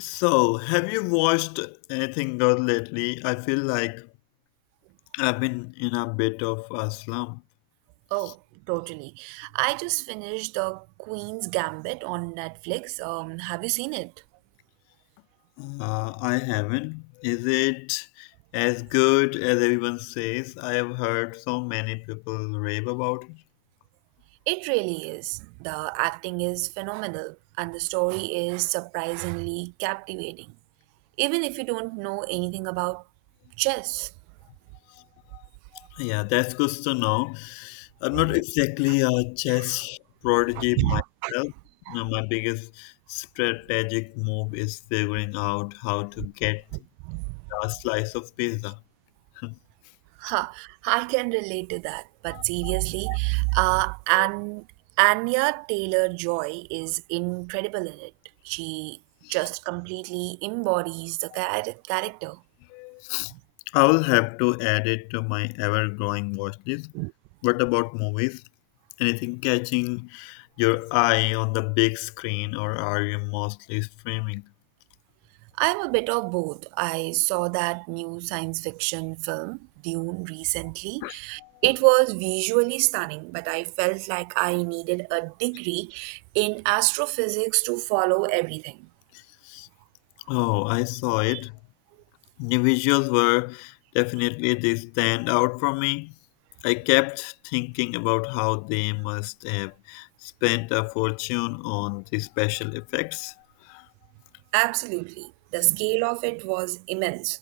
So, have you watched anything good lately? I feel like I've been in a bit of a slump. Oh, totally. I just finished The Queen's Gambit on Netflix. Have you seen it? I haven't. Is it as good as everyone says? I have heard so many people rave about it. It really is. The acting is phenomenal and the story is surprisingly captivating. Even if you don't know anything about chess. Yeah, that's good to know. I'm not exactly a chess prodigy myself. Now, my biggest strategic move is figuring out how to get the last slice of pizza. Ha, I can relate to that. But seriously, uh, An- Anya Taylor-Joy is incredible in it. She just completely embodies the character. I will have to add it to my ever-growing watch list. What about movies? Anything catching your eye on the big screen, or are you mostly streaming? I'm a bit of both. I saw that new science fiction film, Dune, recently. It was visually stunning, but I felt like I needed a degree in astrophysics to follow everything. Oh, I saw it. The visuals were definitely the standout for me. I kept thinking about how they must have spent a fortune on the special effects. Absolutely. The scale of it was immense.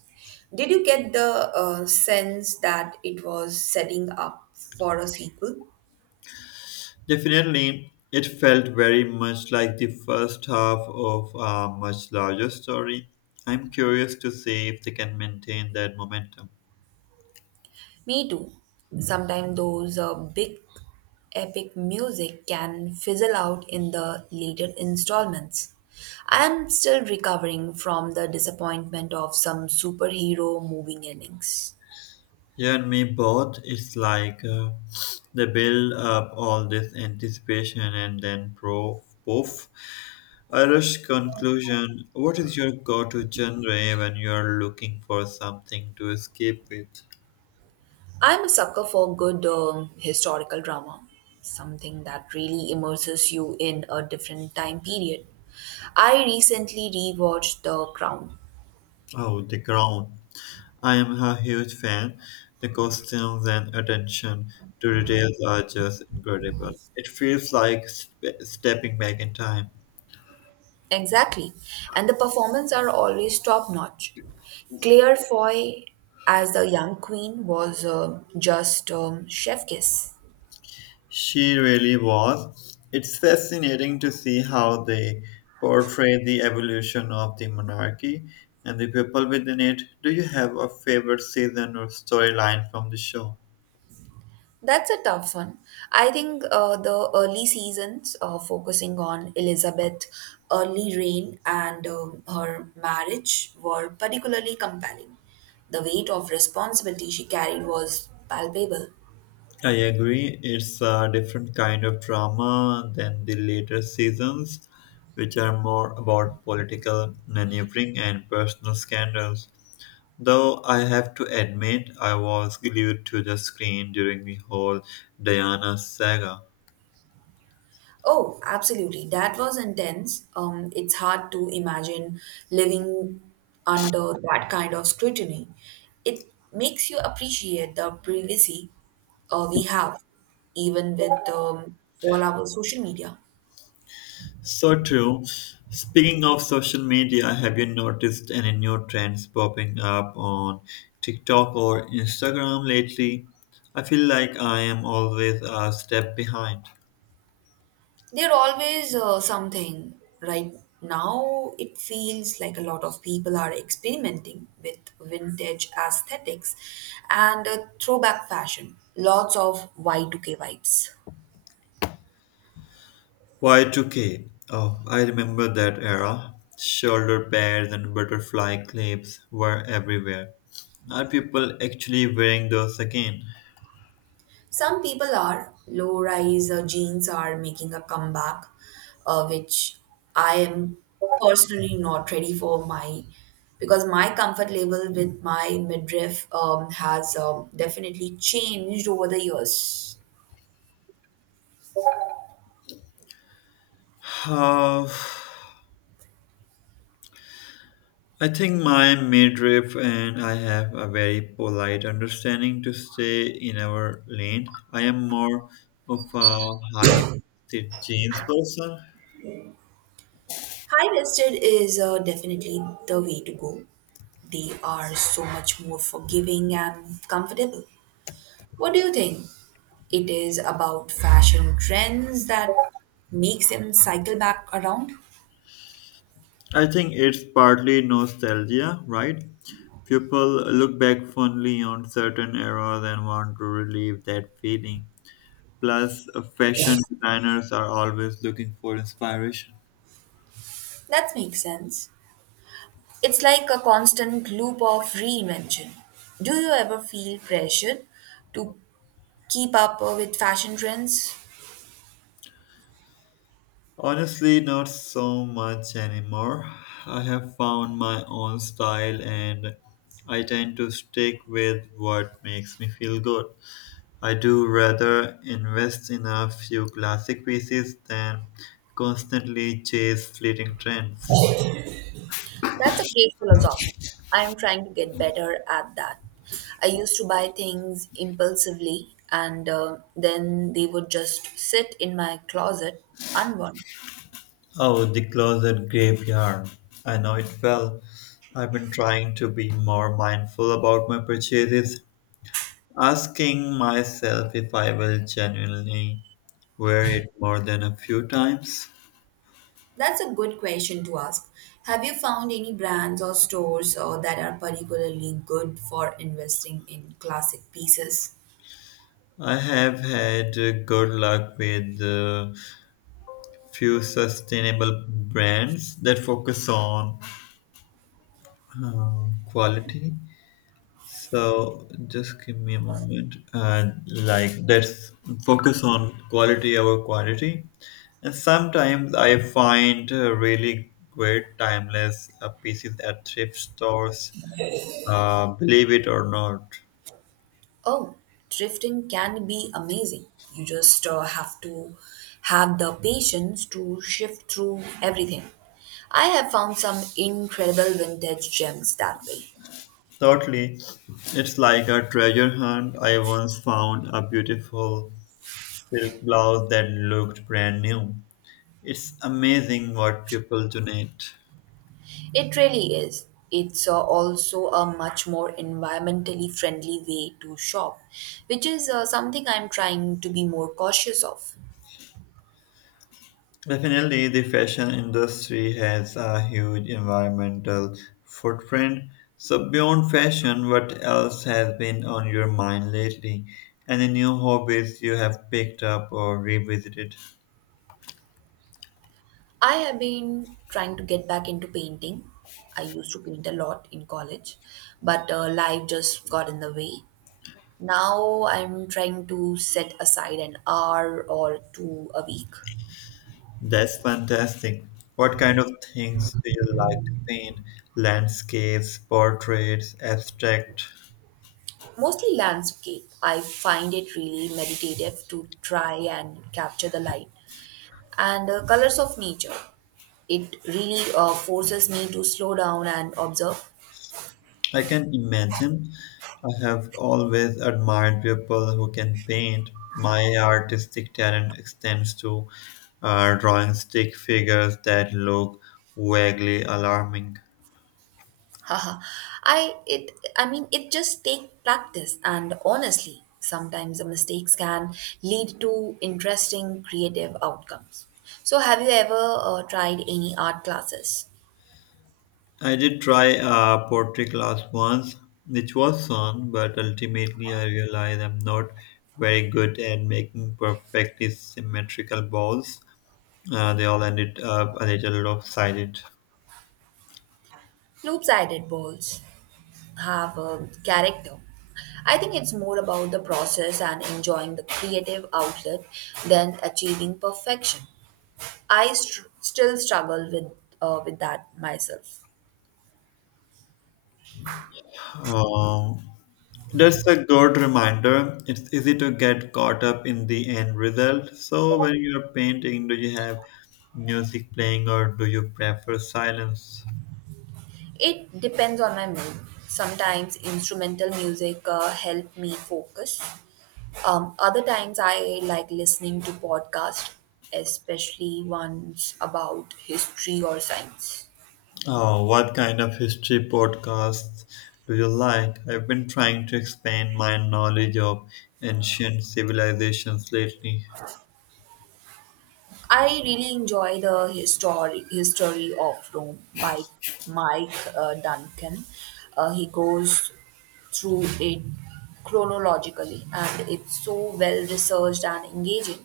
Did you get the sense that it was setting up for a sequel? Definitely, it felt very much like the first half of a much larger story. I'm curious to see if they can maintain that momentum. Me too. Sometimes those big epic music can fizzle out in the later installments. I am still recovering from the disappointment of some superhero moving endings. You and me both. It's like they build up all this anticipation and then pro poof. A rush conclusion. What is your go to genre when you are looking for something to escape with? I'm a sucker for good historical drama, something that really immerses you in a different time period. I recently rewatched The Crown. Oh, the Crown. I am a huge fan. The costumes and attention to details are just incredible. It feels like stepping back in time. Exactly. And the performance are always top notch. Claire Foy as the young queen was just chef kiss. She really was. It's fascinating to see how they portray the evolution of the monarchy and the people within it. Do you have a favorite season or storyline from the show? That's a tough one. I think the early seasons focusing on Elizabeth's early reign and her marriage were particularly compelling. The weight of responsibility she carried was palpable. I agree. It's a different kind of drama than the later seasons, which are more about political maneuvering and personal scandals. Though I have to admit, I was glued to the screen during the whole Diana saga. Oh, absolutely. That was intense. It's hard to imagine living under that kind of scrutiny. It makes you appreciate the privacy we have, even with all our social media. So true. Speaking of social media, have you noticed any new trends popping up on TikTok or Instagram lately? I feel like I am always a step behind. There's always something. Right now, it feels like a lot of people are experimenting with vintage aesthetics and throwback fashion. Lots of Y2K vibes. Y2K. Oh, I remember that era. Shoulder pads and butterfly clips were everywhere. Are people actually wearing those again? Some people are. Low rise jeans are making a comeback, which I am personally not ready for my because my comfort level with my midriff has definitely changed over the years. Uh, I think my midriff and I have a very polite understanding to stay in our lane. I am more of a high waisted jeans person. High waisted is definitely the way to go. They are so much more forgiving and comfortable. What do you think? It is about fashion trends that makes them cycle back around. I think it's partly nostalgia, right? People look back fondly on certain eras and want to relieve that feeling. Plus, fashion designers are always looking for inspiration. That makes sense. It's like a constant loop of reinvention. Do you ever feel pressured to keep up with fashion trends? Honestly, not so much anymore. I have found my own style and I tend to stick with what makes me feel good. I do rather invest in a few classic pieces than constantly chase fleeting trends. That's a great philosophy. I'm trying to get better at that. I used to buy things impulsively and then they would just sit in my closet unworn. Oh, the closet graveyard. I know it well. I've been trying to be more mindful about my purchases, asking myself if I will genuinely wear it more than a few times. That's a good question to ask. Have you found any brands or stores that are particularly good for investing in classic pieces? I have had good luck with few sustainable brands that focus on quality. So just give me a moment. And like let's focus on quality over quantity. And sometimes I find really great timeless pieces at thrift stores. Believe it or not. Oh, thrifting can be amazing. You just have to have the patience to shift through everything. I have found some incredible vintage gems that way. Thirdly, it's like a treasure hunt. I once found a beautiful silk blouse that looked brand new. It's amazing what people donate. It really is. It's also a much more environmentally friendly way to shop, which is something I'm trying to be more cautious of. Definitely, the fashion industry has a huge environmental footprint. So, beyond fashion, what else has been on your mind lately? Any new hobbies you have picked up or revisited? I have been trying to get back into painting. I used to paint a lot in college, but life just got in the way. Now I'm trying to set aside an hour or two a week. That's fantastic. What kind of things do you like to paint? Landscapes, portraits, abstract? Mostly landscape. I find it really meditative to try and capture the light and the colors of nature. It really forces me to slow down and observe. I can imagine. I have always admired people who can paint. My artistic talent extends to drawing stick figures that look vaguely alarming. Haha. I it I mean it just takes practice and honestly sometimes the mistakes can lead to interesting creative outcomes. So have you ever tried any art classes? I did try a pottery class once, which was fun, but ultimately I realized I'm not very good at making perfectly symmetrical balls. They all ended up a little lopsided. Loop-sided bowls have a character. I think it's more about the process and enjoying the creative outlet than achieving perfection. Still struggle with with that myself. Um, That's a good reminder. It's easy to get caught up in the end result. So, when you're painting, do you have music playing or do you prefer silence? It depends on my mood. Sometimes instrumental music help me focus. Other times I like listening to podcasts, especially ones about history or science. Oh, what kind of history podcasts do you like? I've been trying to expand my knowledge of ancient civilizations lately. I really enjoy the history of Rome by Mike Duncan. He goes through it chronologically, and it's so well researched and engaging.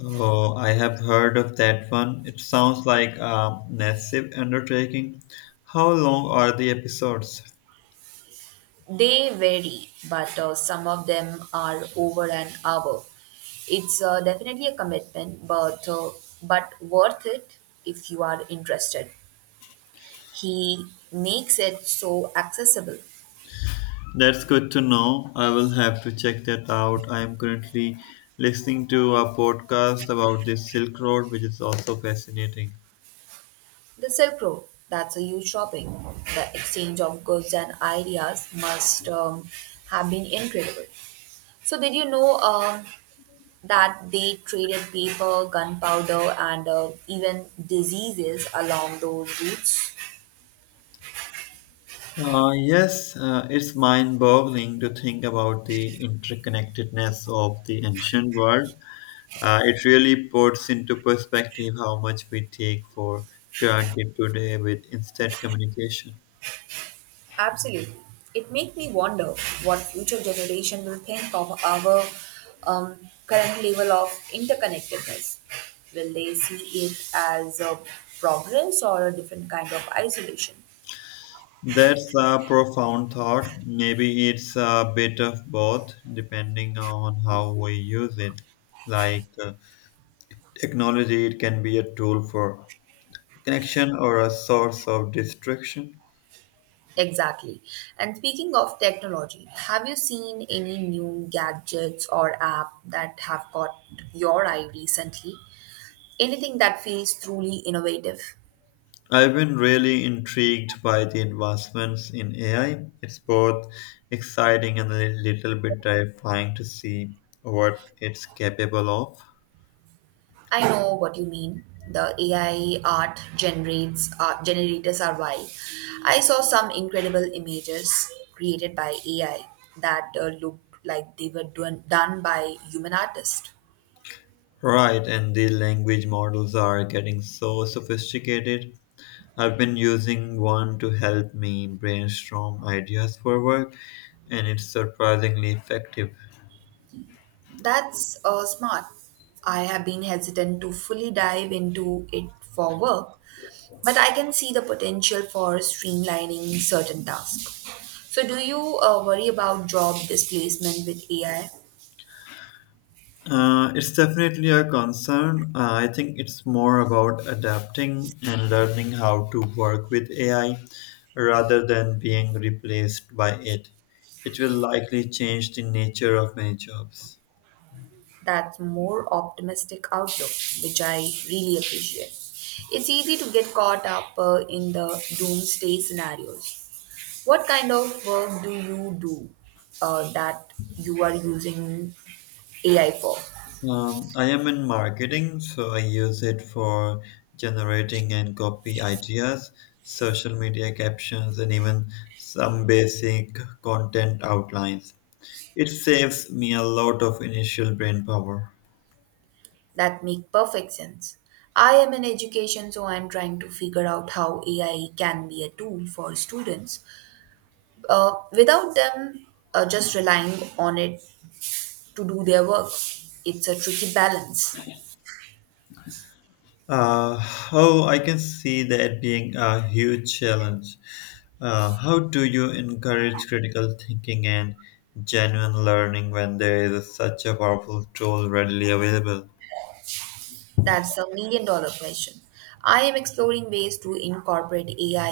Oh, I have heard of that one. It sounds like a massive undertaking. How long are the episodes? They vary, but some of them are over an hour. It's definitely a commitment, but worth it if you are interested. He makes it so accessible. That's good to know. I will have to check that out. I am currently listening to a podcast about the Silk Road, which is also fascinating. The Silk Road, that's a huge shopping. The exchange of goods and ideas must have been incredible. So, did you know that they traded paper, gunpowder, and even diseases along those routes? Yes, it's mind boggling to think about the interconnectedness of the ancient world. It really puts into perspective how much we take for granted today with instant communication. Absolutely. It makes me wonder what future generation will think of our um, current level of interconnectedness. Will they see it as a progress or a different kind of isolation? That's a profound thought. Maybe it's a bit of both, depending on how we use it. Like technology, it can be a tool for connection or a source of distraction. Exactly. And speaking of technology, have you seen any new gadgets or app that have caught your eye recently? Anything that feels truly innovative? I've been really intrigued by the advancements in AI. It's both exciting and a little bit terrifying to see what it's capable of. I know what you mean. The AI art generates generators are wild. I saw some incredible images created by AI that looked like they were done by human artists. Right, and the language models are getting so sophisticated. I've been using one to help me brainstorm ideas for work, and it's surprisingly effective. That's smart. I have been hesitant to fully dive into it for work, but I can see the potential for streamlining certain tasks. So, do you worry about job displacement with AI? It's definitely a concern. I think it's more about adapting and learning how to work with AI rather than being replaced by it. It will likely change the nature of many jobs. That's more optimistic outlook, which I really appreciate. It's easy to get caught up in the doomsday scenarios. What kind of work do you do that you are using AI for? I am in marketing, so I use it for generating and copy ideas, social media captions, and even some basic content outlines. It saves me a lot of initial brain power. That make perfect sense. I am in education, so I'm trying to figure out how AI can be a tool for students without them just relying on it to do their work. It's a tricky balance. Uh, oh, I can see that being a huge challenge. How do you encourage critical thinking and genuine learning when there is such a powerful tool readily available? That's a million dollar question. I am exploring ways to incorporate AI